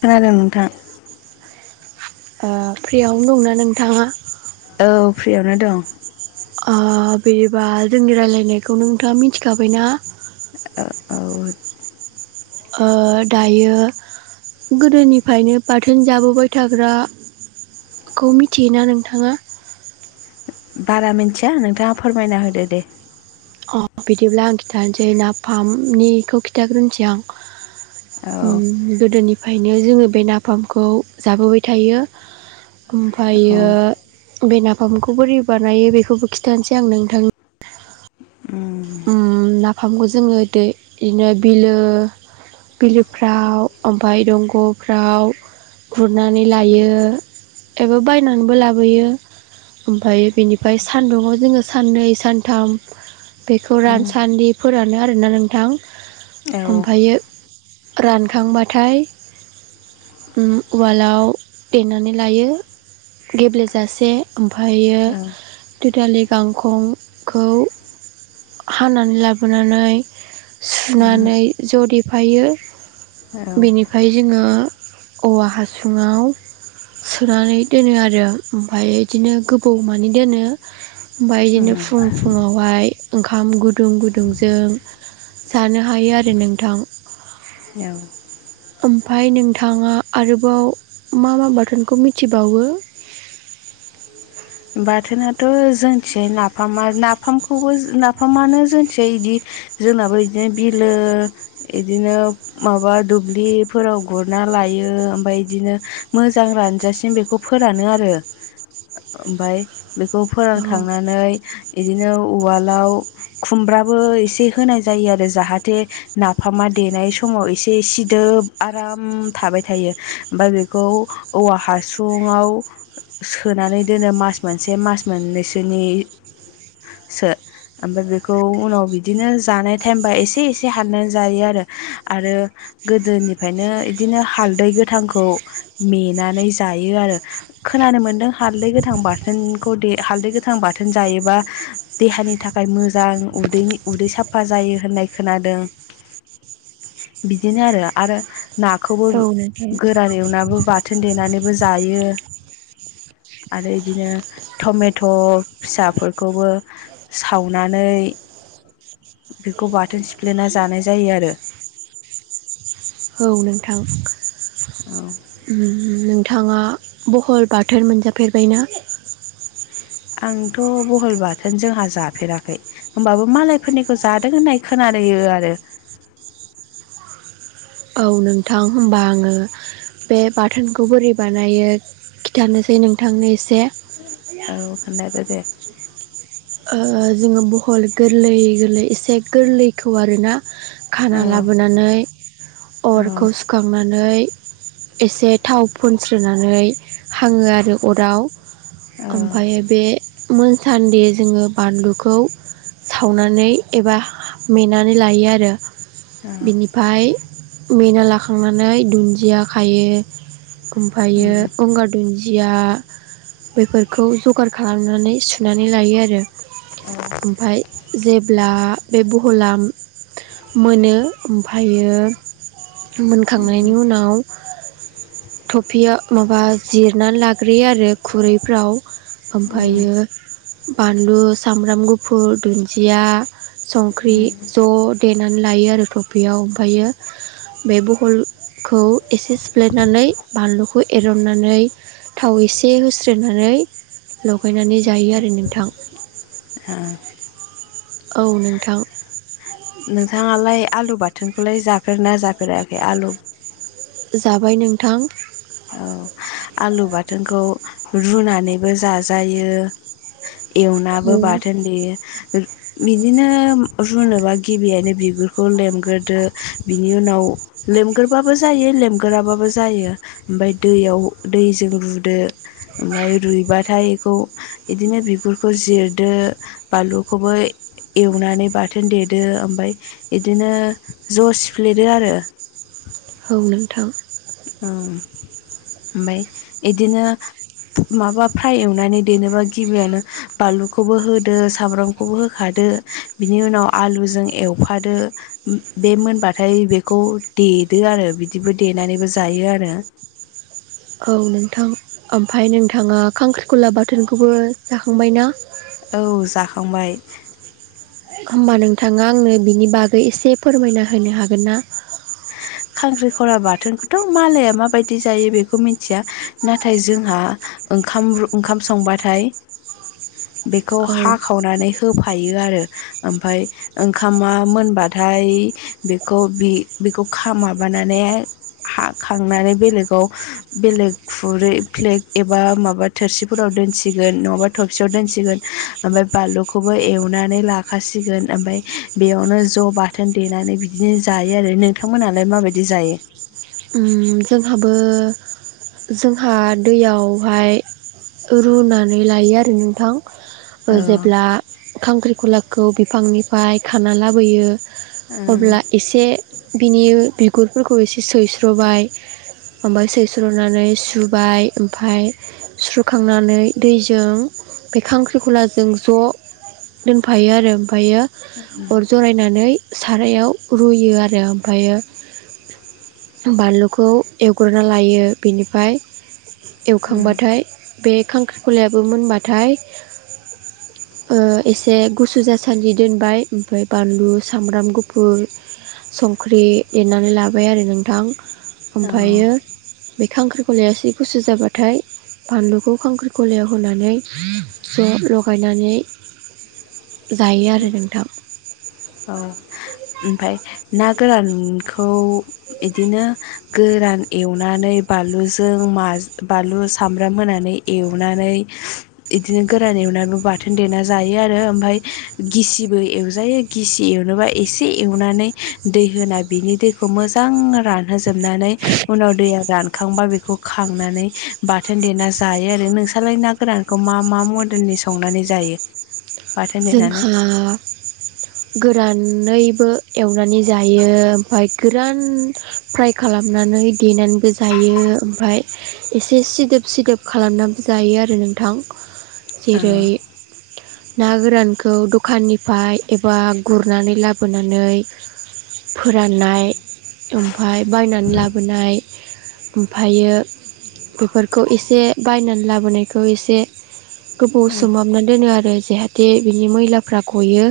खोनादों नोंथां ओ फ्रियावनो दंना नोंथाङा? औ फ्रियावनो दं ओ बिबा जोंनि रायलायनायखौ नोंथाङा मिथिखाबायना? औ ओ दायो गोदोनिफ्रायनो बाथोन जाबोबाय थाग्रा खौ मिथियोना नोंथाङा? बारा मिथिया नोंथाङा फोरमायना होदो दे। अ बिदिब्ला आं खिथानोसै नाफामनिखौ खिन्थाग्रोनोसै आं औ उम गोदोनिफ्रायनो जोंङो बे नाफामखौ जाबोबाय थायो। औ ओमफ्रायो ओ बे नाफामखौ बोरै बानायो बेखौबो खिथानोसै आं नोंथां उम नाफामखौ जोंङो दै इनो बिलो बिलोफ्राव ओमफ्राय दंगफ्राव गुरनानै लायो एबा बायनानैबो लाबोयो। ओमफ्राय बेनिफ्राय सान्दुंङाव जोंङो साननै सानथाम बेखौ रानसान्दिफोरानो आरोना नोंथां। ओमफ्रायो रानखांबाथाय ओम उवालाव देनानै लायो गेब्लेेजासे उम फायो दुदालि गांखंखौ हानानै लाबोनानै उम सुनानै ज' देफायो औ बेनिफ्राय जोङो औवा हासुङाव सोनानै दोनो आरो ओमफाय इदिनो गोबौ मानि दोनो ओमफाय इदिनो उम फुं फुुंङावहाय ओंखाम गुदुं गुदुंजों जानो हायो आरो नोंथां। औ ओमफाय नोंथाङा आरोबाव मा मा बाथोनखौ मिथिबावो? [unintelligible] बाथोनाथ' जोंथिजाय नाफामा नाफामखौबो नाफामानो जोंथिजाय इदि जोंनाबो इदिनो बिलो इदिनो माबा दुब्लिफोराव गुरना लायो ओमफाय इदिनो मोजां रानजासिम बेखौ फोरानो आरो। ओमफाय बेखौ औ फोरानखांनानै इदिनो उवालाव खुमब्राबो इसे होनाय जायो आरो जाहाथे नाफामा देनाय समाव एसे सिदो ब आराम थाबाय थायो ओमफाय बेखौ औवा हासुुंङाव सोनानै दोनो मास मोनसे मास मोननैसोनि सो ओमफ्राय बेखौ उनाव बिदिनो जानाय टाइमबा एसे एसे हाननानै जायो आरो आरो गोदोनिफ्रायनो इदिनो हालदै गोथांखौ मेनानै जायो आरो। खोनानो मोनदों हालदै गोथां बाथोनखौ दे हालदै गोथां बाथोन जायोबा देहानि थाखाय मोजां उदैनि उदै साफा जायो होननाय खोनादों बिदिनो आरो आरो ना खौबो औ नोंथां गोरान एवनाबो बाथोन देनानैबो जायो। आरो इदिनो टमेट' फिसाफोरखौबो सावनानै बेखौ बाथोन सिफ्लेना जानाय जायो आरो। औ नोंथां औ उम नोंथाङा बहल बाथोन मोनजाफेरबायना? आंथ' बहल बाथोन जोंहा जाफेराखै होमबाबो मालायफोरनिखौ जादों होननाय खोना यो आरो [unintelligible] [unintelligible] औ नोंथां होमबा आङो बे बाथोनखौ बोरै बानायो खिथानोसै नोंथांनो एसे औ खोनथादो दे ओ जोङो बहल गोरलै गोरलै एसे गोरलैखौ आरोना खाना औ लाबोनानै औ अरखौ सुखांनानै एसे थाव फुनस्रोनानै हाङो आरो अराव औ ओमफायो बे मोनसान्दि जोङो बानलुखौ सावनानै एबा मेनानै लायो आरो औ बिनिफाय मेना लाखांनानै दुन्दिया खायो ओमफायो उम गंगार दुन्दि दिमा बेफोरखौ जगार खालामनानै सुनानै लायो आरो रो ओमफाय जेब्ला बे बहला मोनो ओमफायो मोनखांनायनि उनाव थफियाव माबा जिरनानै लाग्रोयो आरो खुरैफ्राव उम ओमफायो बानलु सामब्राम गुफुर दुन्दिया संख्रि ज' देनानै लायो आरो टफियाव ओमफायो बे बहलखौ एसे सिफ्लेनानै बानलुखौ एरननानै थाव एसे होस्रोनानै लगायनानै जायो आरो नोंथां ओह औ नोंथां नोंथाङालाय आलु बाथोनखौलाय जाफेना जाफेराखै आलु जाबाय नोंथां औ ओ आलु बाथोनखौ रुनानैबो जाजायो एवनाबो औ बाथोन देयो बिदिनो रुनोबा गिबियानो बिगुरखौ लेमग्रोदो बिनि उनाव लेमगोरबाबो जायो लेमगोराबाबो जायो ओमफाय दैयाव दैजों रुदो ओमफाय रुइबाथाय खौ इदिनो बिगुरखौ जिरदो बानलुखौबो एवनानै बाथोन देदो ओमफाय एदिनो ज' सिफ्लेदो आरो [inaudible] औ नोंथां ओम ओमफाय एदिनो माबा फ्राय एवनानै देनोबा गिबियानो बानलुखौबो होदो सामब्रामखौबो होखादो दो बिनि उनाव आलुजों एवफादो बे मोनबाथाय बेखौ दे देदो आरो बिदिबो देनानैबो जायो आरो औ नोंथां ओमफाय नोंथाङा खांख्रिखला बाथोनखौबो जाखांबाय ना? औ जाखांबाय होमबा नोंथाङा आंनो बिनि बागै एसे फोरमायना होनो हागोन ना? खांख्रि खला बाथोनखौथ' मालाया माबायदि जायो बेखौ मिन्थिया नाथाय जोंहा ओंखाम ओंखाम संबाथाय बेखौ औ हाखावनानै होफायो आरो ओमफाय ओंखामा मोनबाथाय बेखौ‌ बि बिखौ खा माबानानै हाखांनानै बेलेगाव बेलेग खुरै फ्लेग एबा माबा थोरसिफोराव दोनसिगोन‌ नङाबा थबसियाव दोनसिगोन ओ ओमफाय बानलुखौबो एवनानै लाखासिगोन‌ ओमफाय बेयावनो ज' बाथोन देनानै बिदिनो जायो आरो नोंथांमोनालाय माबायदि जायो? ओम जोंहाबो जोंहा दैयावहाय रुनानै लायो आरो नोंथां। ओ जेब्ला खांख्रिखलाखौ बिफांनिफ्राय खाना लाबोयो औ अब्ला एसे बिनि बिगुरफोरखौ एसे सैस्र'बाय ओमफाय सैस्र'नानै सुबाय ओमफाय सुस्र'खांनानै दैजों बे खांख्रिखलाजों ज' दोनफायो आरो ओमफायो अर जरायनानै सारायाव रुयो आरो ओमफायो बानलुखौ एवग्रोना लायो। बेनिफाय एवखांबाथाय बे खांख्रिखलायाबो मोनबाथाय ओ एसे गुसु जासान्दि दोनबाय ओमफ्राय बानलु सामब्राम गुफुर संख्रि देनानै लाबाय आरो नोंथां। ओमफायो औ बे खांख्रिखलाया एसे गुसु जाबाथाय बानलुखौ खांख्रिखलायाव होनानै ज' लगायनानै जायो अ आरो नोंथां औ ओमफाय ना गोरानखौ एदिनो गोरान एवनानै बानलुजों मा बानलु सामब्राम होनानै एवनानै‌ एदिनो गोरान एवनाबो बाथोन देना जा जायो आरो ओमफाय गिसिबो एवजायो। गिसि एवनोबा एसे एवनानै दै होना बिनि दैखौ मो जां रानहोजोबनानै उनाव दैया रानखांबा बेखौ खांनानै बाथोन देना जायो आरो नोंसालाय ना गोरानखौ मा मा मडेलनि संनानै जायो? बाथोन देनानै जोंहा गोरानैबो एवनानै जायो ओमफाय गोरान फ्राय खालामनानै देनानैबो जायो ओमफाय एसे सिदोब सिदोब खालामनाबो जायो आरो नोंथां। ?? जेरै ना गोरानखौ दखाननिफ्राय एबा गुरनानै लाबोनानै फोराननाय ओमफाय बायनानै लाबोनाय ओमफायो बेफोरखौ एसे बायनानै लाबोनायखौ एसे गोबाव सोमहाबनानै दोनो आरो जाहाथे बिनि मैलाफ्रा गयो।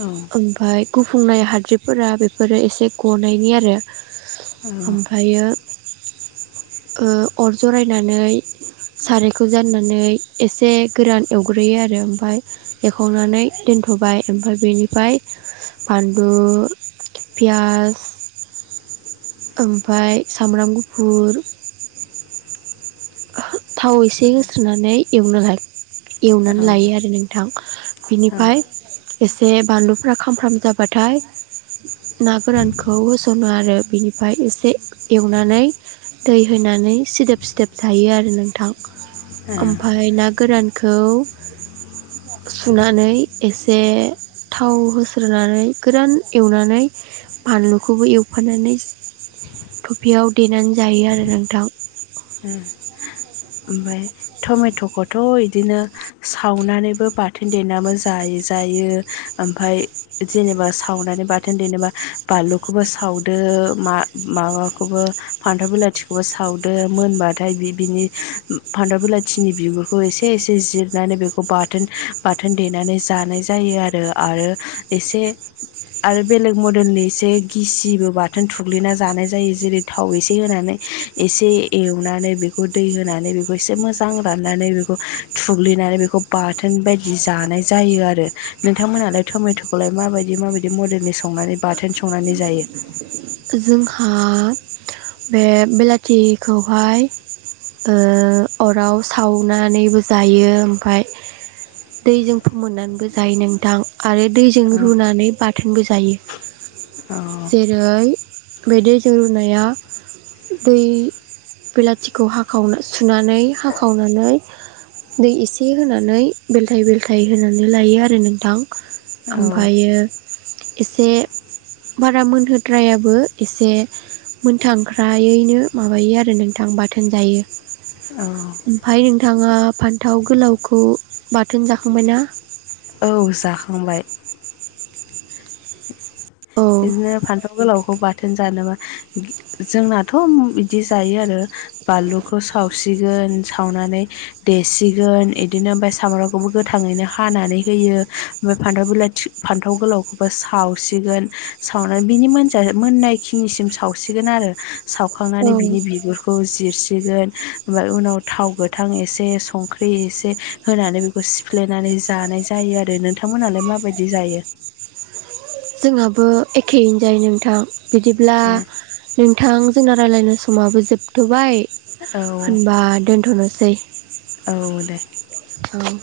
औ ओमफाय गुफुंनाय हाद्रिफोरा बेफोरो एसे गनायनि आरो ओमफायो ? ओ अर जरायनानै सारायखौ जाननानै एसे गोरान एवग्रोयो आरो ओमफाय एवखांनानै दोनथ'बाय ओमफाय बेनिफाय बानलु पियास ओमफाय सामब्राम गुफुर थाव एसे होस्रोनानै एवनो ला एवनानै लायो औ आरो नोंथां। औ बिनिफाय एसे बानलुफ्रा खामफ्राम जाबाथाय ना गोरानखौ होस'नो आरो बिनिफाय एसे एवनानै दै हो नानै सिदोब सिदोब थायो आरो नोंथां। ओ ओमफाय ना गोरान खौ सुनानै एसे थाव होस्रोनानै गोरान एवनानै बानलुखौबो एवफानानै थफियाव देनानै जायो आरो नोंथां। ओम। ओमफ्राय टमेट'खौथ' ईदिनो सावनानैबो बाथोन देनाबो जायो! जायो ओमफ्राय जेनेबा सावनानै बाथोन देनोबा बानलुखौबो सावदों! ओ मा माखौबो फान्थाव बिलाथिखौबो सावदो! मोनबाथाय बि बिनि फान्थाव बिलाथिनि बिगुरखौ एसे एसे जिरनानै बेखौ बाथोन- बाथोन देनानै जानाय जायो आरो आरो एसे- आरो बेलेग मदेलनि ईसे गिसिबो बाथोन थुग्लिना जानाय जायो जेरै थाव एसे होनानै - एसे एवनानै बेखौ दै होनानै बेखौ एसे मोजां राननानै बेखौ थुग्लिनानै बेखौ बाथोन बायदि जानाय जायोआरो नोंथां मोनालाय तमे ट खौलाय माबायदि - माबायदि मदेलनि संनानै बा बाथोन संनानै जायो? जोंहा बे बिलाथिखौहाय ओ अराव सावनानैबो जायो ओमफाय दैजों फोमोननानैबो जायो नोंथां! आरो दैजों औ रुनानै बाथोनबो जायो! औ जेरै बे दिद ज रुनाया दै बिलाथिखौ हाखावना सुनानै हाखावनानै दै एसे होनानै बेलथाय-बेलथाय होनानै लायो आरो नोंथां! ओमफ्रायो एसे बारा मोनहोद्रायाब बो एसे मोनथांख्रायैनो माबायो आरो नोंथां बाथोन जायो! ओमफ्राय नों नोंथाङा फान्थाव गोलावखौ बाथोन जाखांबाय ना? औ जाखांबाय! औ बिदिनो फान जोंनाथ' बिदि जायो आरो बानलुखौ सावसिगोन सावनानै डेसिगोन इडिनो ओमफाय सामब्रामखौबो गोथांङैनो हानानै होयो ओमफाय फान्थ बेलाथि फान्थाव गोलावखौबो सावसिगोन सावनानै बिनि मोनजा मोननाय खिनिसिम सावसिगोन आरो। औ सावखांनानै बिनि बिगुरखौ जिरसि सिगोन ओमफाय उनाव थाव गोथां इसे संख्रि इसे होननानै बिखौ सिफ्लेनानै। जानाय जायो आरो नोंथांमोनालाय माबायदि जायो। जोंहाबो एखेयैनो जायो नोंथां बिदिब्ला ए नोंथां। जोंना रायज्लायनो समाबो जोबथाय औ होनबा दोनथनोसै। औ दे। औ।